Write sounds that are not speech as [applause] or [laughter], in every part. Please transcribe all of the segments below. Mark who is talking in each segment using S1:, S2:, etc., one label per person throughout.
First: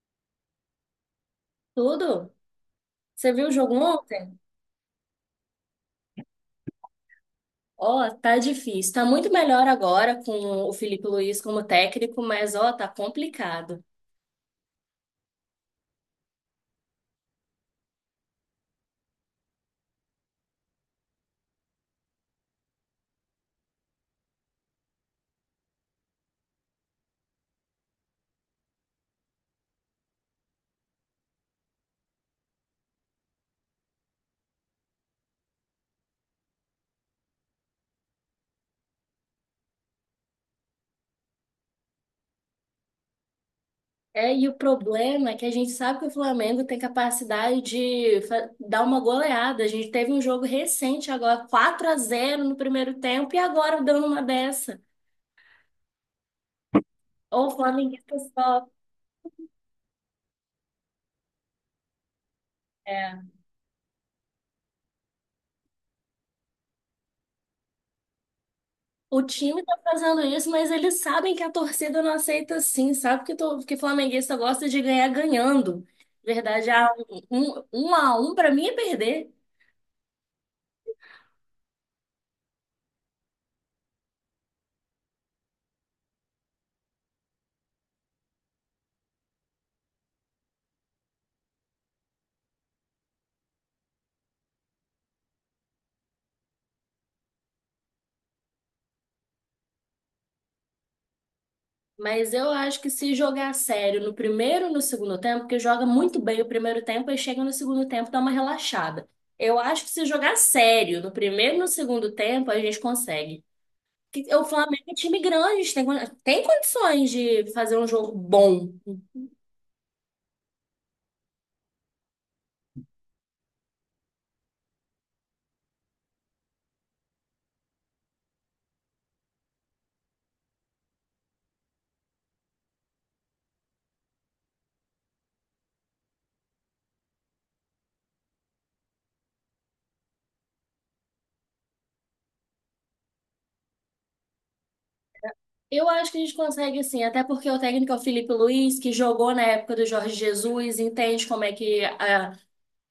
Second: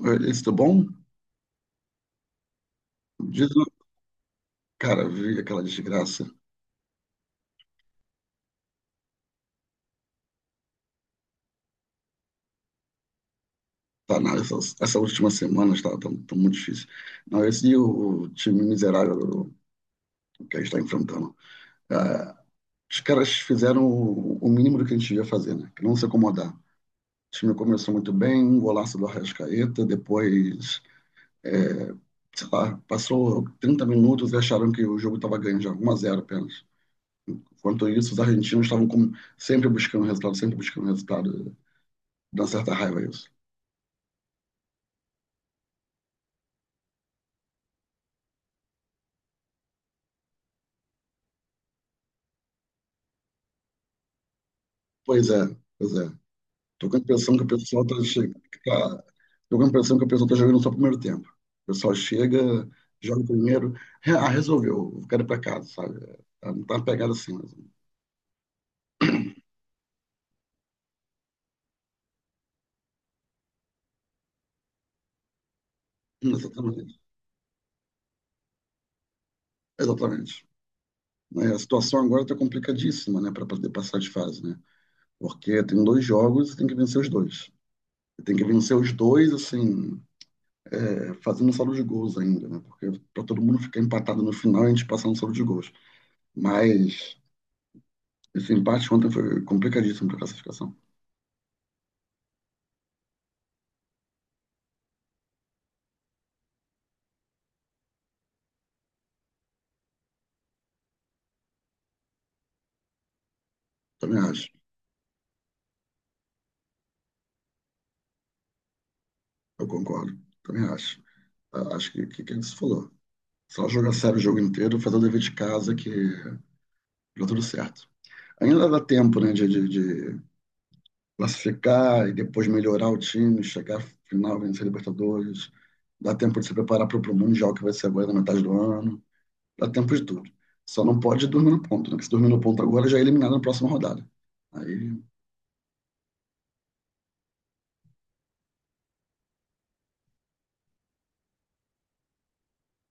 S1: Oi, Alice, bom?
S2: Tudo? Você viu
S1: Diz-
S2: o jogo ontem?
S1: Cara, vi aquela desgraça.
S2: Ó, tá difícil. Tá muito melhor agora com o Felipe Luiz como técnico, mas ó, tá complicado.
S1: Tá, na essa, essa última semana tá muito difícil. Não, esse e o time miserável que a gente está enfrentando. Ah, os caras fizeram o mínimo do que a gente ia fazer, né? Que não se acomodar. O time começou muito bem, um golaço do Arrascaeta, depois, é, sei lá, passou 30 minutos e acharam que o jogo estava ganho já, 1-0 apenas. Enquanto isso, os argentinos estavam como sempre buscando resultado, sempre buscando resultado. Dá uma certa raiva isso.
S2: É, e o problema é que a gente sabe que o Flamengo tem capacidade de dar uma goleada. A gente teve um jogo recente agora, 4-0 no primeiro tempo, e agora dando uma dessa.
S1: Pois é, pois é. Tô com a impressão que
S2: Ô,
S1: o
S2: o
S1: pessoal tá
S2: flamenguista
S1: chegando.
S2: só.
S1: Tá, tô com a impressão que o pessoal tá jogando só o primeiro tempo. O pessoal chega, joga o
S2: É.
S1: primeiro. Ah, resolveu, eu quero ir pra casa, sabe? Não tá uma pegada assim, mas...
S2: O time tá fazendo isso, mas eles sabem que a torcida não aceita assim, sabe? Que, que flamenguista gosta de ganhar ganhando. Verdade,
S1: Exatamente.
S2: 1-1 pra mim é perder.
S1: Exatamente. Mas a situação agora tá complicadíssima, né, para poder passar de fase, né? Porque tem dois jogos e tem que vencer os dois. Tem que vencer os dois, assim, é, fazendo saldo de gols ainda, né? Porque para todo mundo ficar empatado no final, a gente passar no saldo de gols. Mas esse empate ontem foi complicadíssimo para a classificação.
S2: Mas eu acho que se jogar sério no primeiro e no segundo tempo, porque joga muito bem o primeiro tempo e chega no segundo tempo, dá uma relaxada. Eu acho que se jogar sério no primeiro e no segundo tempo, a gente consegue.
S1: Também
S2: O
S1: acho.
S2: Flamengo é um time grande, a gente tem, tem condições de fazer um jogo bom.
S1: Eu concordo. Também acho. Ah, acho que que ele se falou. Só jogar sério o jogo inteiro, fazer o dever de casa que dá tudo certo. Ainda dá tempo, né, de classificar e depois melhorar o time, chegar à final, vencer a Libertadores. Dá tempo de se preparar para o Mundial que vai ser agora na metade do ano. Dá tempo de tudo. Só não pode dormir no ponto, né? Porque se dormir no ponto agora, já é eliminado na próxima rodada. Aí,
S2: Eu acho que a gente consegue sim, até porque o técnico é o Felipe Luiz, que jogou na época do Jorge Jesus, entende como é que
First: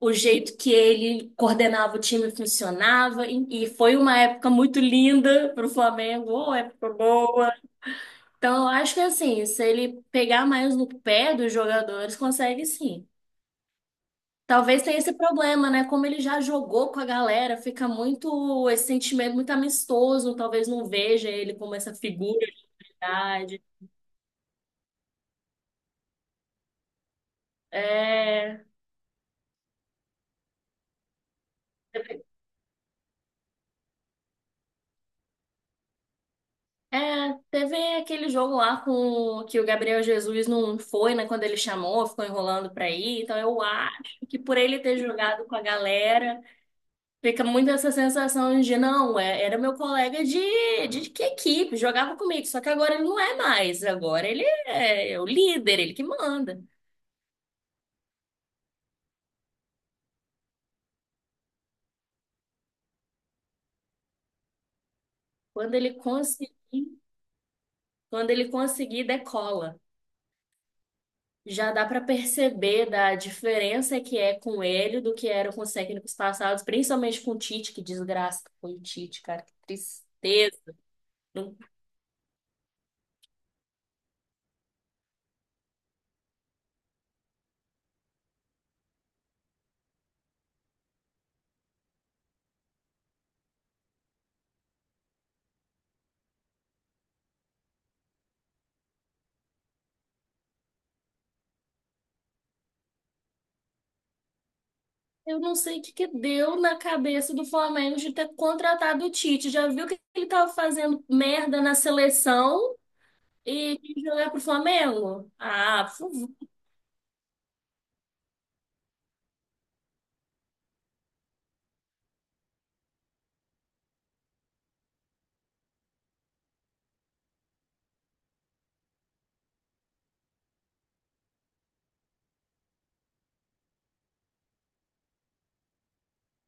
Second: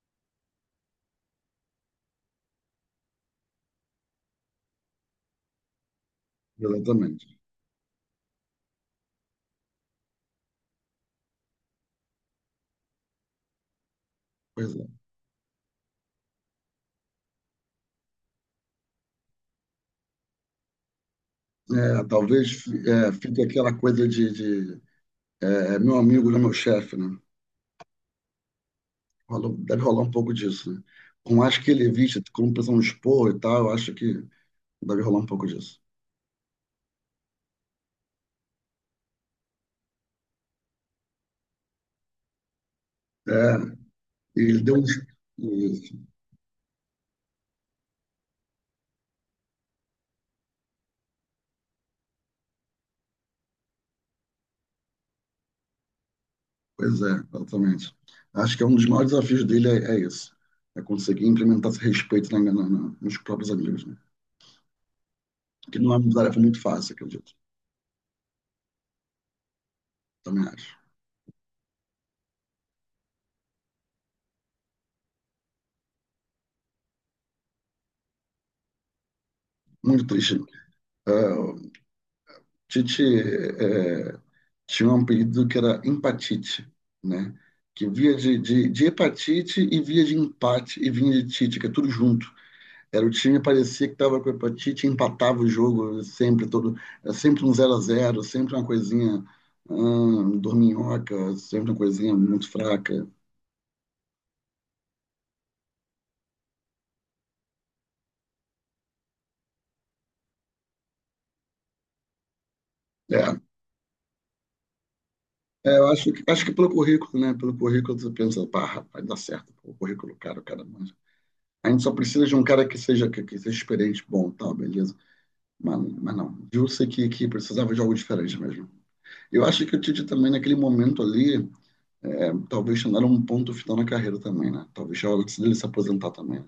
S2: o jeito que ele coordenava o time funcionava, e foi uma época muito linda para o Flamengo, uma época
S1: exatamente.
S2: boa. Então, eu acho que assim, se ele pegar mais no pé dos jogadores, consegue sim.
S1: Pois
S2: Talvez tenha
S1: é.
S2: esse problema, né? Como ele já jogou com a galera, fica muito esse sentimento muito amistoso, talvez não veja ele como essa
S1: É,
S2: figura
S1: talvez
S2: de
S1: é, fique
S2: idade.
S1: aquela coisa é, é meu amigo, não é meu chefe, né?
S2: É.
S1: Deve rolar um pouco disso, né? Com acho que ele viste, como o pessoal expor e tal, eu acho que deve rolar um pouco disso.
S2: É, teve aquele jogo lá com que o Gabriel Jesus não foi, né, quando ele chamou, ficou enrolando pra ir.
S1: É,
S2: Então eu acho que por
S1: ele deu
S2: ele
S1: um...
S2: ter jogado com a
S1: Isso,
S2: galera, fica muito essa sensação de não, era meu colega de que equipe, jogava comigo, só que agora ele não é mais, agora ele é o líder, ele que manda.
S1: pois é, exatamente. Acho que é um dos maiores desafios dele é, é isso, é conseguir implementar esse respeito nos próprios amigos, né?
S2: Quando
S1: Que
S2: ele
S1: não é uma tarefa
S2: conseguir,
S1: muito fácil, acredito,
S2: quando ele conseguir, decola.
S1: também acho.
S2: Já dá para perceber da diferença que é com ele do que era com os técnicos passados, principalmente com o Tite, que desgraça que foi o Tite, cara, que
S1: Muito triste, né?
S2: tristeza.
S1: É, o
S2: Não-
S1: Tite tinha um apelido que era empatite, né? Que via de hepatite e via de empate e vinha de tite, que é tudo junto. Era o time parecia que estava com hepatite, empatava o jogo sempre todo, era sempre um zero a zero, sempre uma coisinha dorminhoca, sempre uma coisinha muito fraca.
S2: Eu não sei o que que deu na cabeça do Flamengo de ter contratado o Tite. Já viu que ele tava fazendo merda na seleção
S1: É,
S2: e quis jogar pro Flamengo?
S1: é,
S2: Ah,
S1: eu
S2: por
S1: acho que
S2: favor.
S1: pelo currículo, né? Pelo currículo você pensa, pá, rapaz, dá certo. Pô, o currículo, cara, o cara manja. A gente só precisa de um cara que seja que seja experiente, bom, tal, beleza. Mas não, viu-se que precisava de algo diferente mesmo. Eu acho que o Tite também, naquele momento ali, é, talvez não um ponto final na carreira também, né? Talvez já era hora dele se aposentar também, né?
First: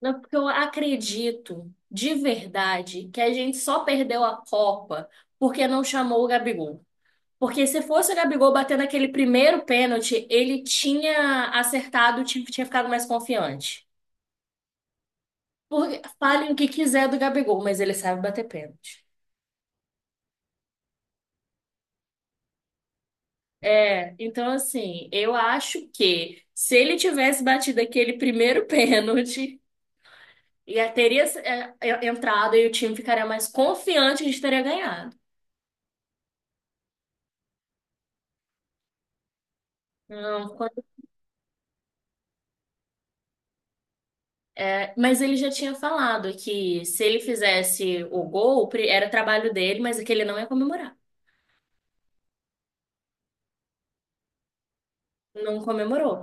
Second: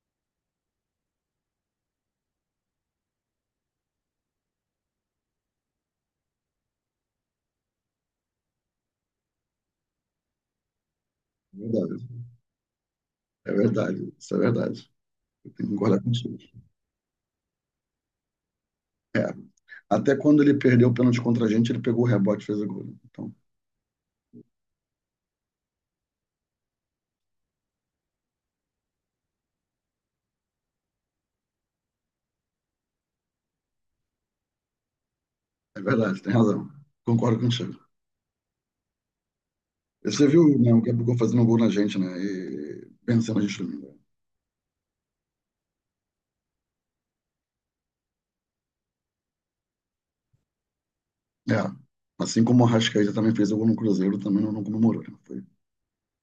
S2: Não, porque eu acredito de verdade que a gente só perdeu a Copa porque não chamou o Gabigol. Porque se fosse o Gabigol batendo aquele primeiro pênalti, ele tinha
S1: É
S2: acertado,
S1: verdade,
S2: tinha, tinha ficado mais
S1: é
S2: confiante.
S1: verdade, isso é verdade. Eu tenho que
S2: Porque
S1: concordar contigo.
S2: falem o que quiser do Gabigol, mas ele sabe bater pênalti.
S1: É, até quando ele perdeu o pênalti contra a gente, ele pegou o rebote e fez o gol, né? Então,
S2: É, então assim, eu acho que se ele tivesse batido aquele primeiro [laughs] pênalti, já teria entrado e o time ficaria mais confiante de teria ganhado.
S1: é verdade, tem razão. Concordo contigo. Você
S2: Não,
S1: viu, né, o Gabigol fazendo gol na gente, né? E vencendo a gente domingo.
S2: mas ele já tinha falado que se ele fizesse o gol, era trabalho dele, mas é que ele não ia comemorar.
S1: É, assim como o Arrascaeta também fez o gol no Cruzeiro, também não comemorou, né? Foi
S2: Não comemorou.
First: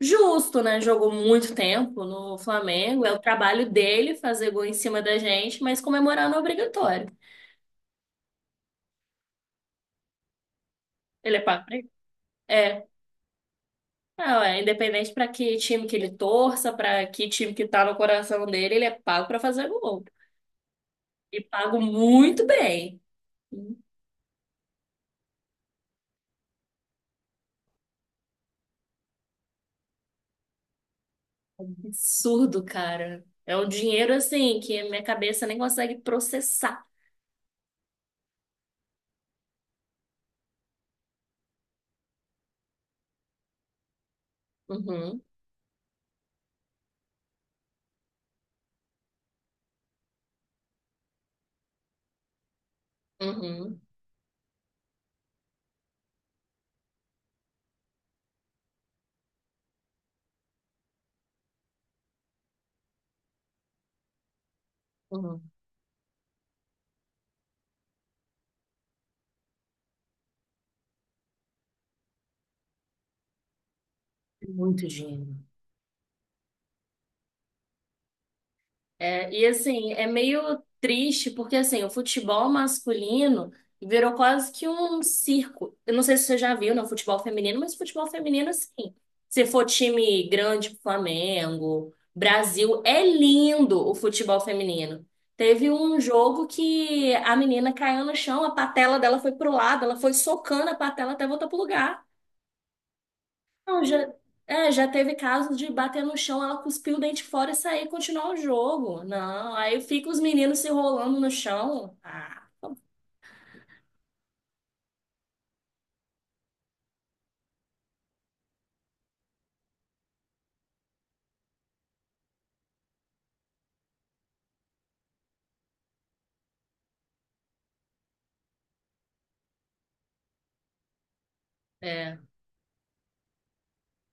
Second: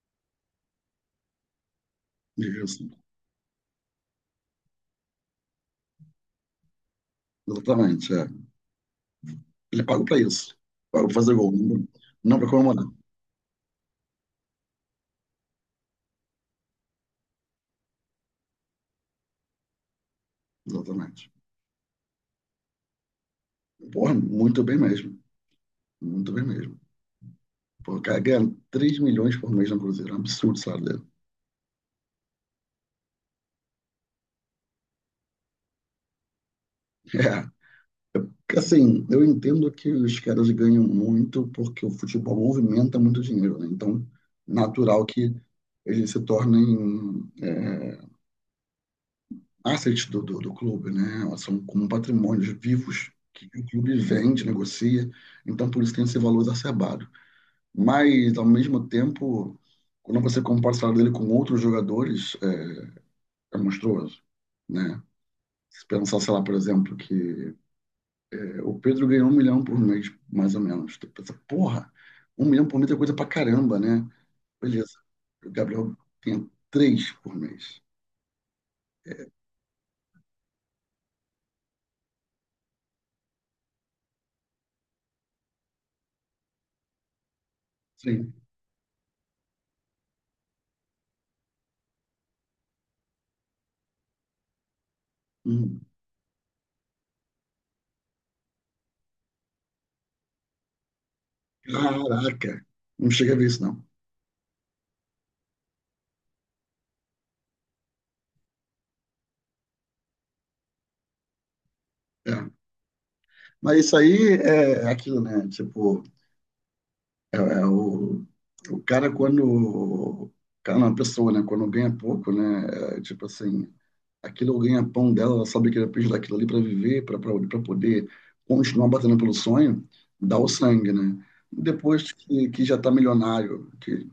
S2: Justo, né? Jogou muito tempo no
S1: difícil.
S2: Flamengo. É o trabalho dele fazer gol em cima da gente, mas comemorar não é obrigatório.
S1: Exatamente, é. Ele paga pra isso. Paga pra fazer
S2: Ele é
S1: gol,
S2: pago pra
S1: não,
S2: isso?
S1: não pra comemorar.
S2: É, não, é independente para que time que ele torça, para que time que tá no coração dele, ele é pago para fazer gol.
S1: Exatamente.
S2: E pago muito bem.
S1: Porra, muito bem mesmo. Muito bem mesmo. Pô, o cara ganha 3 milhões por mês no Cruzeiro. É um absurdo o salário dele.
S2: Absurdo, cara. É um dinheiro assim que a minha cabeça nem consegue processar.
S1: [laughs] É. Porque, assim, eu entendo que os caras ganham muito porque o futebol movimenta muito dinheiro, né? Então, natural
S2: Uhum,
S1: que eles se tornem assets do clube, né? São como patrimônios vivos que o
S2: uhum,
S1: clube vende, negocia. Então, por isso tem esse valor exacerbado. Mas, ao mesmo tempo, quando você compara o salário dele com outros jogadores, é, é monstruoso, né?
S2: uhum.
S1: Se pensar, sei lá, por exemplo, o Pedro ganhou 1 milhão por mês, mais ou menos. Tu pensa, porra, 1 milhão por mês é coisa pra caramba, né?
S2: Muito
S1: Beleza.
S2: dinheiro.
S1: O Gabriel tem três por mês.
S2: É, e assim, é meio triste porque assim, o futebol masculino virou quase que um circo. Eu não sei se você já viu no futebol feminino, mas futebol
S1: Sim.
S2: feminino assim, se for time grande, Flamengo, Brasil, é lindo o futebol feminino. Teve
S1: Hum.
S2: um jogo que a menina caiu no chão, a patela dela foi pro lado, ela foi socando a patela até voltar pro lugar.
S1: Caraca! Não chega a ver isso, não.
S2: Não, já, é, já teve casos de bater no chão, ela cuspir o dente fora e sair e continuar o jogo. Não, aí fica os meninos se rolando no chão. Ah,
S1: É. Mas isso aí é aquilo, né? Tipo, é, é o cara, quando. Cara, não, a pessoa, né? Quando ganha pouco, né? É, tipo assim, aquilo ganha pão dela, ela sabe que ela precisa daquilo ali para viver, para poder continuar batendo pelo sonho, dá o sangue, né? Depois
S2: é.
S1: que já tá milionário, que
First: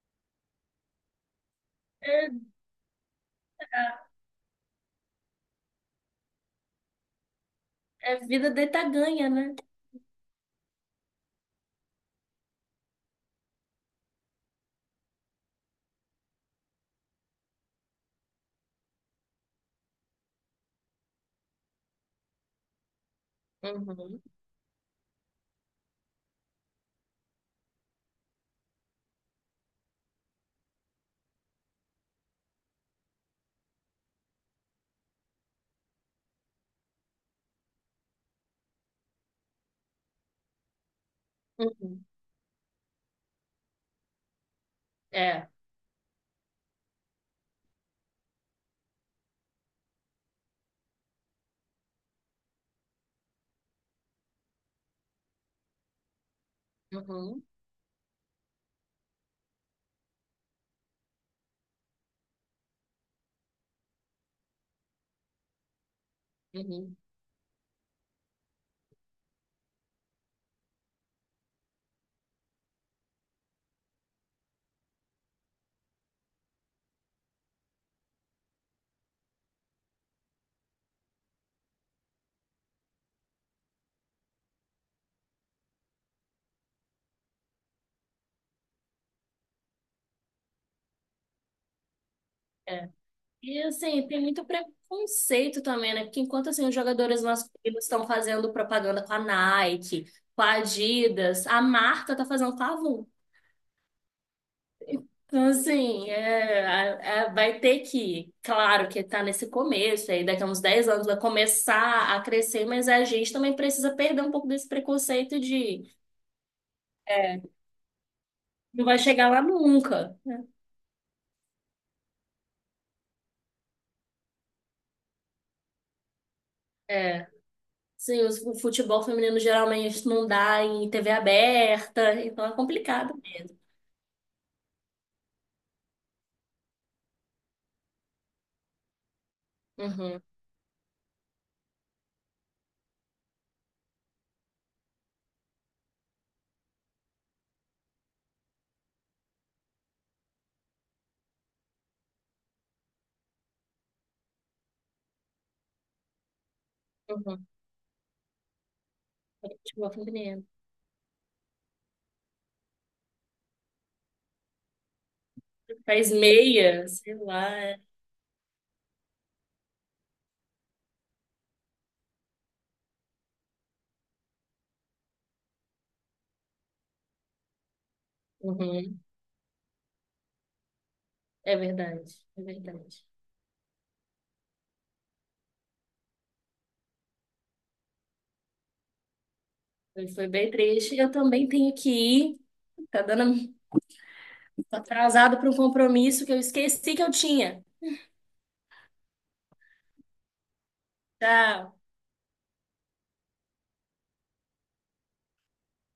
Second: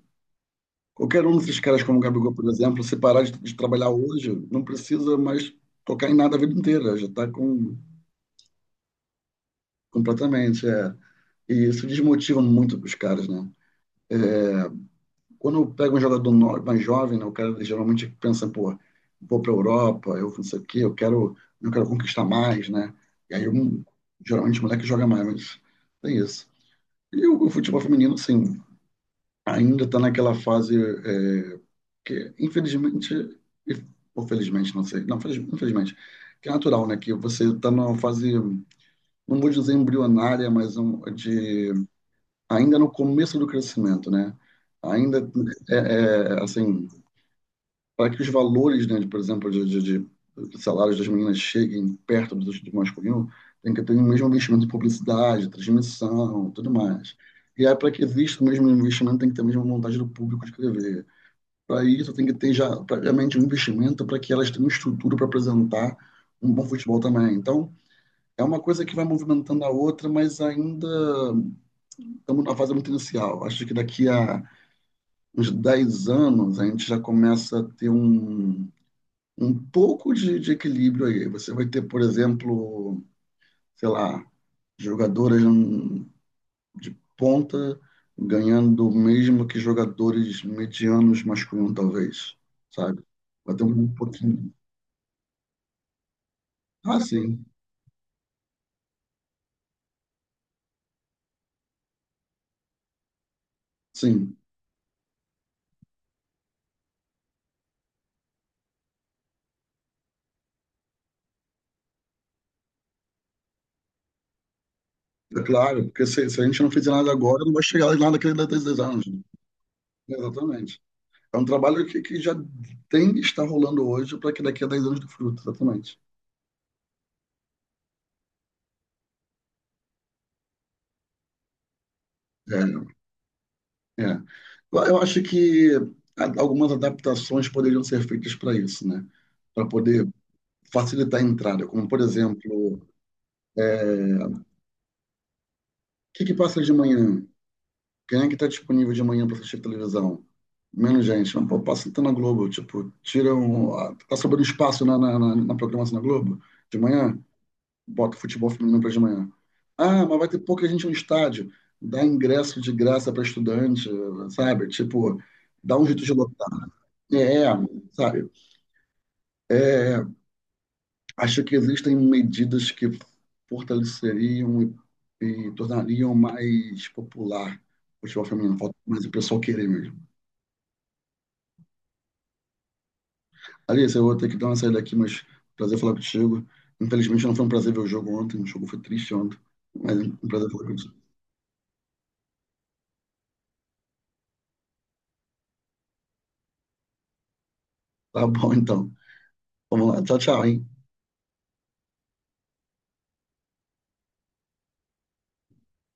S1: qualquer um desses caras como o
S2: É,
S1: Gabigol, por exemplo, se parar de trabalhar hoje, não precisa mais tocar em nada a vida inteira, já tá com
S2: é vida deita ganha, né?
S1: completamente, é. E isso desmotiva muito os caras, né? Quando eu pego um jogador mais jovem, né, o cara geralmente pensa, pô, vou para a Europa, eu não sei o quê, eu quero conquistar mais, né? E aí, um,
S2: Uhum,
S1: geralmente, o moleque joga mais, mas tem isso. E o futebol feminino, sim, ainda está naquela fase é, que, infelizmente, e- ou felizmente, não sei, não, infelizmente, que é natural, né? Que você está numa fase, não vou dizer embrionária, mas um, de
S2: uhum,
S1: ainda no começo do crescimento, né? Ainda
S2: é,
S1: é, é, assim, para que os valores, né, de, por exemplo, de salários das meninas cheguem perto do masculino, tem que ter o mesmo investimento em publicidade, transmissão, tudo mais.
S2: uhum,
S1: E aí, para que exista o mesmo investimento, tem que ter a mesma vontade do público de escrever. Para isso, tem que ter já previamente um investimento para que elas tenham um estrutura para apresentar um bom
S2: uhum,
S1: futebol também. Então, é uma coisa que vai movimentando a outra, mas ainda estamos na fase muito inicial. Acho que daqui a uns 10 anos a gente já começa a ter um pouco de equilíbrio aí. Você vai ter, por exemplo, sei lá, jogadoras de ponta ganhando o mesmo que jogadores medianos masculinos, talvez,
S2: é.
S1: sabe? Vai
S2: E
S1: ter um
S2: assim, tem muito
S1: pouquinho.
S2: preconceito também, né? Porque enquanto assim, os
S1: Ah,
S2: jogadores
S1: sim,
S2: masculinos estão fazendo propaganda com a Nike, com a Adidas, a marca tá fazendo com a Avon.
S1: sim.
S2: Então, assim, vai ter que, claro que está nesse começo, aí daqui a uns 10 anos vai começar a crescer, mas a gente também precisa perder um pouco desse preconceito
S1: É claro,
S2: de
S1: porque se a gente não fizer nada agora, não vai chegar lá naquele daqui a dez
S2: não vai
S1: anos. né?
S2: chegar lá nunca.
S1: Exatamente. É um trabalho que já tem que estar rolando hoje para que daqui a 10 anos dê fruto, exatamente.
S2: É, sim, os- o futebol feminino geralmente não dá em TV aberta, então é
S1: É,
S2: complicado mesmo.
S1: é. Eu acho que algumas adaptações poderiam ser feitas para isso, né? Para poder
S2: Uhum,
S1: facilitar a entrada, como por exemplo, o que que passa de manhã? Quem é que está disponível de manhã para assistir televisão? Menos gente. Mas, pô, passa então na Globo, tipo, tira um, tá sobrando espaço na programação da Globo de manhã,
S2: uhum.
S1: bota futebol feminino para de manhã.
S2: Futebol
S1: Ah, mas vai ter
S2: feminino.
S1: pouca gente no estádio. Dá ingresso de graça para estudante, sabe? Tipo, dá um jeito
S2: Faz
S1: de lotar.
S2: meia, sei
S1: É,
S2: lá. É.
S1: sabe? Acho que existem medidas que fortaleceriam e tornariam mais popular o futebol feminino. Falta
S2: Uhum.
S1: mais o pessoal querer mesmo.
S2: É verdade, é verdade.
S1: Alice, eu vou ter que dar uma saída aqui, mas prazer falar contigo. Infelizmente não foi um prazer ver o jogo ontem, o jogo foi triste ontem, mas é
S2: Foi
S1: um
S2: foi
S1: prazer
S2: bem
S1: falar contigo.
S2: triste. Eu também tenho que ir. Tá dando Tô atrasado para um compromisso que eu esqueci que eu tinha.
S1: Tá bom, então. Vamos lá. Tchau, tchau, hein?
S2: Tchau.